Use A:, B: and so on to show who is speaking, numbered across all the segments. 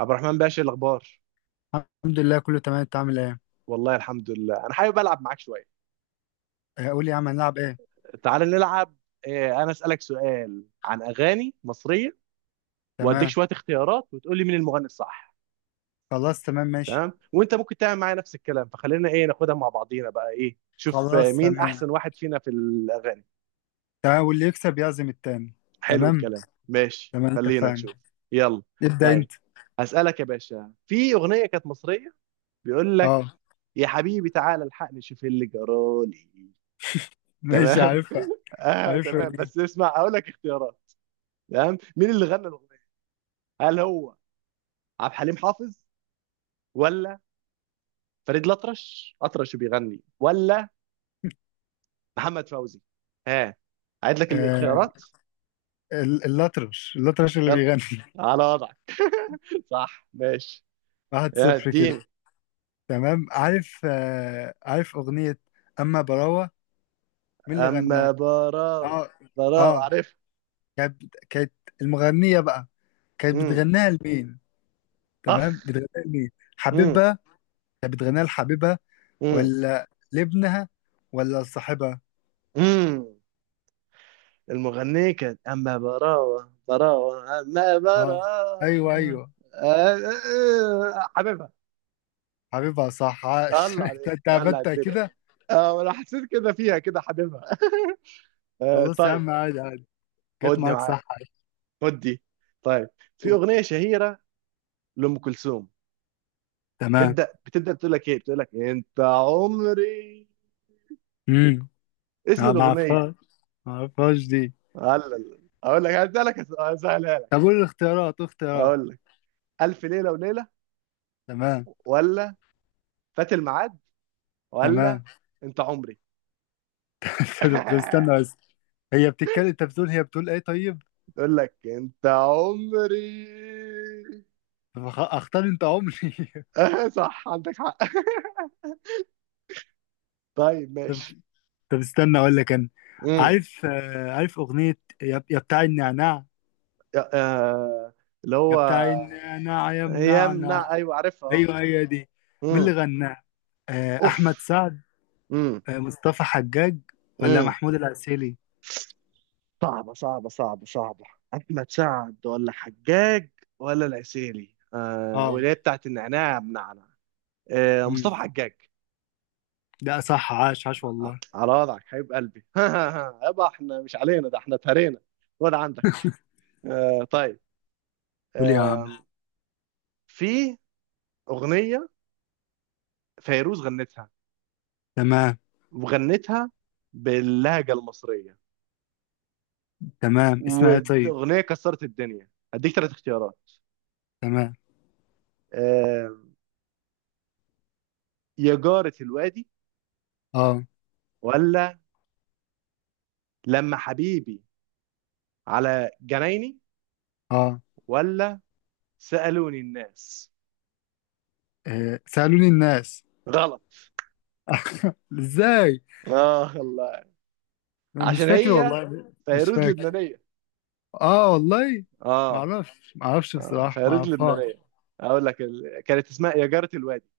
A: عبد الرحمن باشا، إيه الاخبار؟
B: الحمد لله كله تمام، انت عامل ايه؟
A: والله الحمد لله. انا حابب العب معاك شويه.
B: اه، قول لي يا عم هنلعب ايه؟
A: تعال نلعب. انا اسالك سؤال عن اغاني مصريه، واديك
B: تمام.
A: شويه اختيارات وتقول لي مين المغني الصح.
B: خلاص تمام ماشي.
A: تمام، وانت ممكن تعمل معايا نفس الكلام، فخلينا ايه، ناخدها مع بعضينا بقى. ايه شوف،
B: خلاص
A: مين
B: تمام.
A: احسن واحد فينا في الاغاني.
B: تمام، واللي يكسب يعزم التاني.
A: حلو
B: تمام.
A: الكلام، ماشي،
B: تمام
A: خلينا
B: اتفقنا.
A: نشوف. يلا.
B: ابدأ
A: طيب،
B: انت.
A: هسالك يا باشا، في اغنيه كانت مصريه بيقول لك:
B: اه،
A: يا حبيبي تعالى الحقني شوف إيه اللي جرالي.
B: ماشي
A: تمام.
B: عارفها.
A: اه
B: عارفها
A: تمام،
B: دي.
A: بس اسمع هقول لك اختيارات. تمام. مين اللي غنى الاغنيه؟ هل هو عبد الحليم حافظ، ولا فريد الأطرش أطرش بيغني، ولا محمد فوزي؟ ها، عيد لك
B: آه،
A: الاختيارات.
B: الأطرش اللي
A: يلا،
B: بيغني.
A: على وضعك. صح، ماشي.
B: واحد
A: يا
B: صفر كده.
A: اديني.
B: تمام، عارف أغنية أما براوة، مين اللي غناها؟
A: اما براوة
B: اه.
A: براوة،
B: اه.
A: عارف.
B: كانت كانت المغنية بقى، كانت
A: امم.
B: بتغنيها لمين؟ تمام،
A: اخ.
B: بتغنيها لمين؟
A: امم.
B: حبيبها. كانت بتغنيها لحبيبها،
A: امم.
B: ولا لابنها، ولا لصاحبها؟
A: امم. المغنية كانت اما براوة براوة اما
B: اه، ايوه
A: براوة.
B: ايوه.
A: حبيبي.
B: حبيبها صح، عاش.
A: الله
B: انت
A: عليك،
B: أنت
A: الله على
B: عبدت
A: الدنيا.
B: كده.
A: اه انا حسيت كده فيها، كده حاببها. آه
B: خلاص يا
A: طيب.
B: عم، عادي عادي. جت
A: خدني
B: معاك صح
A: معاك.
B: عاش.
A: خد دي. طيب، في اغنيه شهيره لام كلثوم،
B: تمام.
A: بتبدا بتقول لك ايه، بتقول لك: انت عمري.
B: امم.
A: اسم
B: ما
A: الاغنيه.
B: اعرفهاش. ما اعرفهاش دي.
A: هلا اقول لك، هسألها لك.
B: طب قول الاختيارات.
A: اقول لك: الف ليله وليله،
B: تمام.
A: ولا فات الميعاد، ولا
B: تمام.
A: انت عمري؟
B: طب استنى بس. هي بتتكلم، انت بتقول هي بتقول ايه؟ طيب.
A: تقول لك: انت عمري.
B: طب اختار انت عمري.
A: صح، عندك حق. طيب
B: طب.
A: ماشي.
B: طب استنى اقول لك انا.
A: مم.
B: عارف اغنيه يا بتاع النعناع.
A: آه، اللي
B: يا
A: هو
B: بتاع النعناع يا
A: يمنع،
B: منعنع.
A: ايوه عارفها اه.
B: ايوه، هي دي. مين اللي
A: امم.
B: غناها؟ احمد
A: اوف.
B: سعد؟
A: امم.
B: مصطفى حجاج؟ ولا
A: امم.
B: محمود العسيلي؟
A: صعبه صعبه صعبه صعبه. احمد سعد، ولا حجاج، ولا العسيلي؟ آه،
B: اه.
A: واللي هي بتاعت النعناع يا بنعنع، آه،
B: امم.
A: مصطفى حجاج.
B: ده صح، عاش عاش والله.
A: على وضعك حبيب قلبي. يبقى احنا مش علينا ده، احنا اتهرينا. خد عندك. طيب.
B: قول يا عم.
A: آه في اغنيه فيروز غنتها،
B: تمام.
A: وغنتها باللهجه المصريه،
B: تمام، اسمها إيه طيب؟
A: واغنيه كسرت الدنيا. هديك ثلاث اختيارات:
B: تمام.
A: آه، يا جارة الوادي،
B: اه.
A: ولا لما حبيبي على جنايني،
B: اه.
A: ولا سألوني الناس؟
B: سألوني الناس.
A: غلط.
B: ازاي؟
A: اه الله.
B: مش
A: عشان
B: فاكر
A: هي
B: والله، مش
A: فيروز
B: فاكر.
A: لبنانية.
B: اه والله. ما
A: اه.
B: اعرفش، ما اعرفش
A: اه،
B: بصراحة، ما
A: فيروز
B: اعرفهاش.
A: لبنانية. اقول لك كانت اسمها يا جارة الوادي.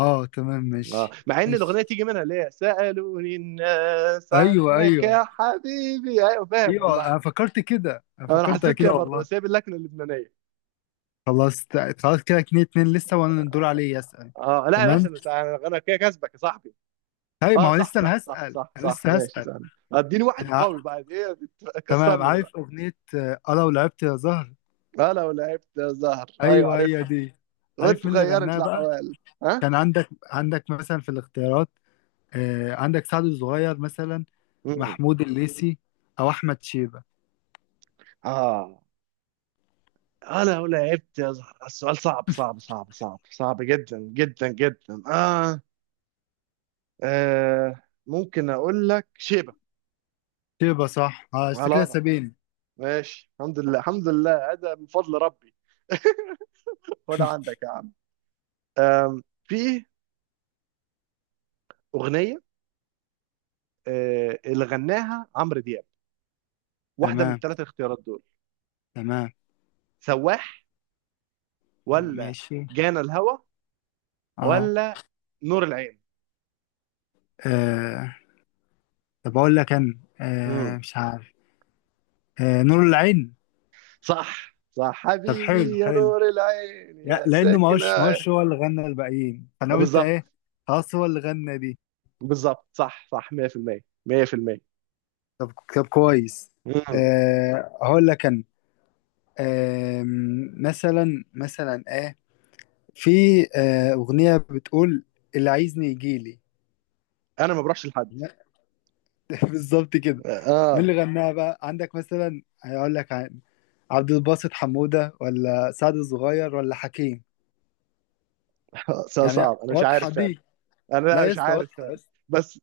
B: اه تمام
A: اه،
B: ماشي.
A: مع ان الاغنية
B: ماشي.
A: تيجي منها اللي هي سألوني الناس
B: ايوه
A: عنك
B: ايوه.
A: يا حبيبي، ايوه فاهم
B: ايوه،
A: والله.
B: انا فكرت كده، انا
A: انا
B: فكرتها
A: حسيت كده
B: كده
A: برضه،
B: والله.
A: بس هي باللكنة اللبنانية.
B: خلاص، كده 2-2 لسه، وانا الدور عليه يسأل.
A: اه لا يا باشا،
B: تمام.
A: انا انا كده كسبك يا صاحبي.
B: طيب، ما
A: اه
B: هو
A: صح
B: لسه
A: صح صح صح
B: انا
A: صح،
B: لسه
A: ماشي
B: هسأل.
A: سهل. اديني واحد
B: ع-
A: قوي بقى. ايه
B: تمام،
A: كسرني دلوقتي.
B: عارف اغنية انا ولعبت يا زهر.
A: انا ولعبت زهر، ايوه
B: ايوه هي
A: عارفها.
B: دي. عارف
A: وانت
B: مين اللي
A: غيرت
B: غناها بقى؟
A: الاحوال. ها.
B: كان عندك مثلا في الاختيارات. عندك سعد الصغير مثلا،
A: مم.
B: محمود الليثي، او احمد شيبة.
A: اه، انا ولعبت يا زهر، السؤال صعب صعب صعب صعب صعب، جدا جدا جدا. اه. آه، ممكن اقول لك شيبه.
B: شيبة صح. اه، انت
A: على
B: كده
A: وضع.
B: سابين.
A: ماشي، الحمد لله الحمد لله، هذا من فضل ربي. خد عندك يا عم. في اغنيه اللي غناها عمرو دياب، واحده من
B: تمام.
A: الثلاث اختيارات دول:
B: تمام
A: سواح، ولا
B: ماشي.
A: جانا الهوى،
B: اه.
A: ولا نور العين؟
B: آه، طب اقول لك انا.
A: مم.
B: مش عارف. نور العين.
A: صح صح،
B: طب حلو
A: حبيبي يا
B: حلو.
A: نور العين يا
B: لانه ما
A: ساكنة.
B: هوش ما
A: آه،
B: هوش هو اللي غنى الباقيين، فانا قلت
A: بالظبط
B: ايه؟ خلاص هو اللي غنى دي.
A: بالظبط، صح صح 100% 100%.
B: طب كويس.
A: مم.
B: أه هقول لك انا. أه. مثلا ايه؟ في اغنيه بتقول اللي عايزني يجيلي.
A: انا ما بروحش لحد.
B: لا، بالظبط كده. مين
A: اه.
B: اللي غناها بقى؟ عندك مثلا، هقول لك عن عبد الباسط حمودة، ولا سعد الصغير، ولا حكيم.
A: سؤال
B: يعني
A: صعب، انا مش
B: واضحة
A: عارف فعلا.
B: دي.
A: انا لا،
B: لا يا
A: مش
B: اسطى،
A: عارف
B: واضحة يا
A: فعلا.
B: اسطى.
A: بس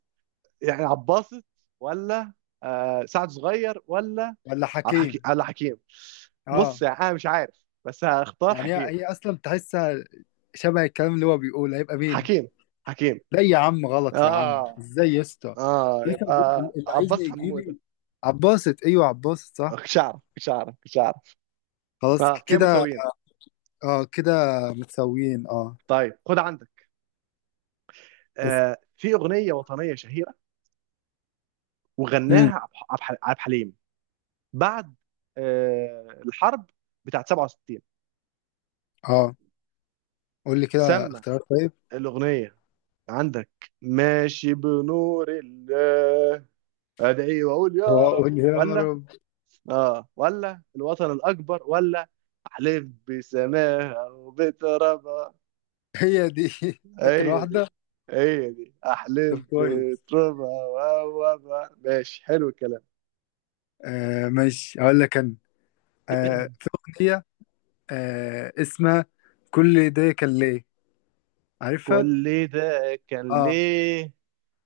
A: يعني عباسط، ولا آه سعد صغير، ولا
B: ولا
A: على حكيم،
B: حكيم.
A: على حكيم.
B: اه.
A: بص يعني انا مش عارف، بس هختار
B: يعني هي
A: حكيم.
B: هي اصلا تحسها شبه الكلام اللي هو بيقوله، هيبقى مين؟
A: حكيم. حكيم.
B: لا يا عم غلط، يا عم
A: اه.
B: ازاي يا اسطى؟
A: اه،
B: لسه بقول
A: يبقى
B: اللي
A: عباس
B: عايزني يجي
A: حمودة.
B: لي. عباسط، ايوه عباسط صح.
A: كنتش اعرف كنتش اعرف كنتش اعرف.
B: خلاص،
A: اه
B: ك-
A: كده
B: كده
A: متساويين.
B: اه كده متساويين. اه.
A: طيب خد عندك.
B: بس-
A: في اغنية وطنية شهيرة،
B: امم.
A: وغناها عبد الحليم، بعد الحرب بتاعت 67.
B: اه، قول لي كده
A: سمى
B: اختيار طيب.
A: الاغنية. عندك: ماشي بنور الله، ادعي واقول يا
B: اه،
A: رب،
B: قول لي يا
A: ولا
B: رب.
A: اه ولا الوطن الاكبر، ولا احلف بسماها وبترابها؟
B: هي دي. اخر
A: هي دي،
B: واحده.
A: هي دي
B: طب
A: احلف
B: كويس.
A: بترابها. وهو، ماشي، حلو الكلام.
B: آه ماشي، اقول لك انا. آه، في اغنيه. آه، اسمها كل ده كان ليه. عارفها.
A: كل ده كان
B: اه.
A: ليه،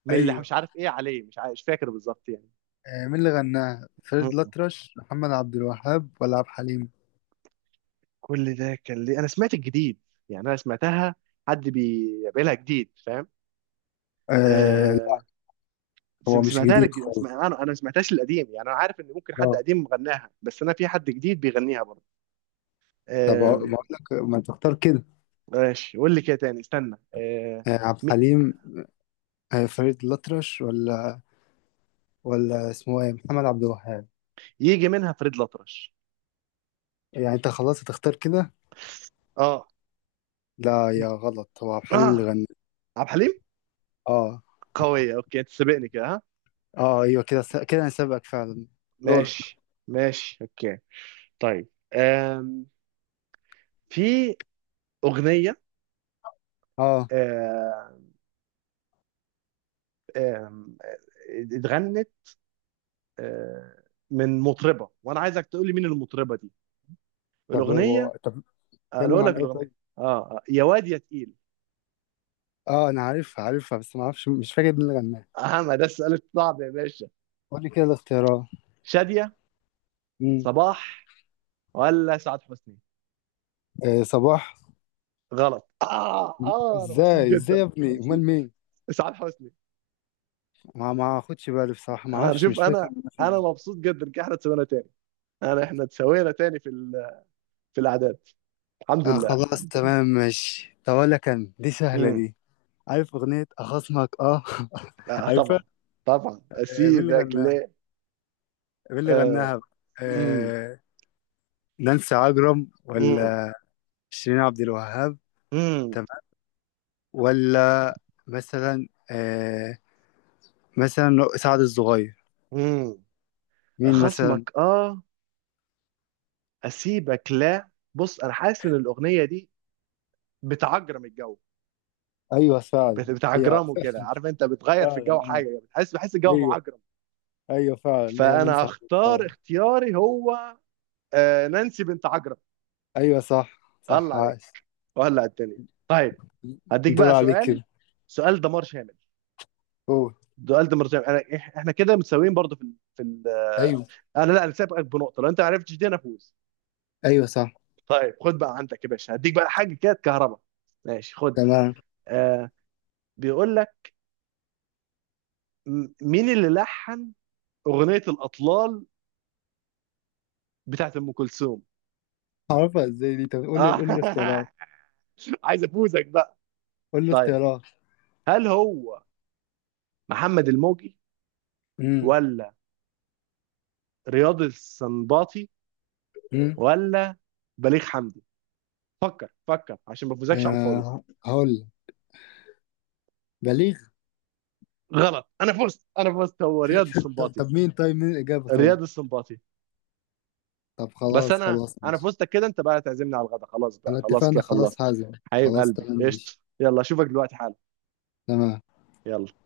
A: من اللي
B: ايوه.
A: مش عارف ايه عليه، مش عارف، مش فاكر بالظبط يعني.
B: آه، مين اللي غناها؟ فريد
A: مم.
B: الأطرش، محمد عبد الوهاب، ولا عبد الحليم؟
A: كل ده كان ليه، انا سمعت الجديد. يعني انا سمعتها، حد بيعملها جديد، فاهم.
B: آه لا.
A: آه،
B: هو مش
A: سمعتها
B: جديد
A: لك
B: خالص.
A: انا انا ما سمعتهاش القديم، يعني انا عارف ان ممكن حد
B: اه.
A: قديم غناها، بس انا في حد جديد بيغنيها برضه.
B: طب، أقو-
A: آم.
B: بقول لك ما تختار كده.
A: ماشي، قول لي كده تاني، استنى.
B: آه، عبد
A: م-
B: الحليم. آه، فريد الأطرش، ولا اسمه ايه محمد عبد الوهاب.
A: يجي منها فريد الأطرش.
B: يعني انت خلاص هتختار كده.
A: اه.
B: لا يا
A: ج-
B: غلط، هو عبد الحليم اللي
A: اه
B: غنى.
A: عبد الحليم.
B: اه.
A: قوية، اوكي، انت سابقني كده. ها،
B: اه ايوه، كده انا سابقك فعلا. دورك.
A: ماشي. ماشي اوكي. طيب آم، في أغنية،
B: اه.
A: آه، آم، آه، اتغنت آه، من مطربة، وانا عايزك تقول لي مين المطربة دي.
B: طب هو
A: الأغنية.
B: طب، اتكلم
A: اقول
B: عن
A: لك
B: ايه
A: الأغنية.
B: طيب؟
A: اه، يا واد يا تقيل.
B: اه، انا عارفها بس ما اعرفش، مش فاكر مين اللي غناها.
A: اه ما ده السؤال الصعب يا باشا.
B: قول لي كده الاختيارات.
A: شادية،
B: مم.
A: صباح، ولا سعاد حسني؟
B: آه، صباح.
A: غلط. اه اه، انا مبسوط
B: ازاي ازاي يا
A: جدا،
B: ابني؟
A: مبسوط.
B: امال مين؟
A: اسعاد حسني.
B: ما اخدش بالي بصراحه، ما اعرفش،
A: شوف
B: مش
A: انا،
B: فاكر مين
A: انا
B: فنان.
A: مبسوط جدا ان احنا اتسوينا تاني. انا، احنا اتسوينا تاني في الاعداد. الحمد
B: اه
A: لله
B: خلاص
A: الحمد لله.
B: تمام ماشي. طب اقول لك انا، دي سهله
A: امم.
B: دي. عارف اغنيه اخصمك اه؟
A: آه
B: عارفها.
A: طبعا. طبعا،
B: آه، مين اللي
A: اسيبك
B: غناها؟
A: ليه.
B: مين اللي غناها
A: آه.
B: بقى؟
A: امم.
B: آه. نانسي عجرم،
A: امم.
B: ولا شيرين عبد الوهاب.
A: امم.
B: تمام. ولا مثلا آه، مثلا سعد الصغير.
A: امم.
B: مين
A: خصمك
B: مثلا؟
A: اه، اسيبك. لا، بص انا حاسس ان الاغنيه دي بتعجرم الجو.
B: ايوه فعلا. هي.
A: بتعجرمه كده، عارف، انت بتغير في
B: فعلا
A: الجو
B: اه.
A: حاجه، بتحس بحس الجو
B: ايوه.
A: معجرم.
B: ايوه فعلا، هي
A: فانا
B: نانسي
A: هختار
B: عجرم.
A: اختياري، هو نانسي بنت عجرم.
B: ايوه صح
A: الله
B: صح،
A: عليك،
B: عاش.
A: وهلا على الدنيا. طيب، هديك
B: دور
A: بقى
B: عليك
A: سؤال،
B: كده.
A: سؤال دمار شامل.
B: قول.
A: سؤال دمار شامل، انا احنا كده متساويين برضه في ال... في ال... آه،
B: ايوه
A: انا لا، انا سابقك بنقطه، لو انت ما عرفتش دي انا فوز.
B: ايوه صح.
A: طيب، خد بقى عندك يا باشا، هديك بقى حاجه كده كهرباء. ماشي خد.
B: تمام،
A: آه، بيقول لك مين اللي لحن اغنيه الاطلال بتاعت ام كلثوم.
B: عارفها ازاي دي؟ طب قول لي
A: آه،
B: اختيارات.
A: عايز افوزك بقى.
B: قول لي
A: طيب
B: اختيارات.
A: هل هو محمد الموجي،
B: امم.
A: ولا رياض السنباطي،
B: امم.
A: ولا بليغ حمدي؟ فكر، فكر، عشان ما افوزكش على الفاضي.
B: آه هقول لك. بليغ.
A: غلط، انا فزت، انا فزت، هو رياض
B: طب,
A: السنباطي.
B: طب مين طيب مين الاجابه طيب؟
A: رياض السنباطي.
B: طب
A: بس
B: خلاص
A: انا،
B: خلاص
A: انا
B: ماشي.
A: فزتك كده، انت بقى تعزمني على الغدا، خلاص بقى،
B: على
A: خلاص
B: اتفقنا
A: كده خلصت.
B: خلاص هعزم.
A: حبيب
B: خلاص
A: قلبي
B: تمام
A: قشطه.
B: ماشي.
A: يلا اشوفك دلوقتي حالا.
B: تمام.
A: يلا.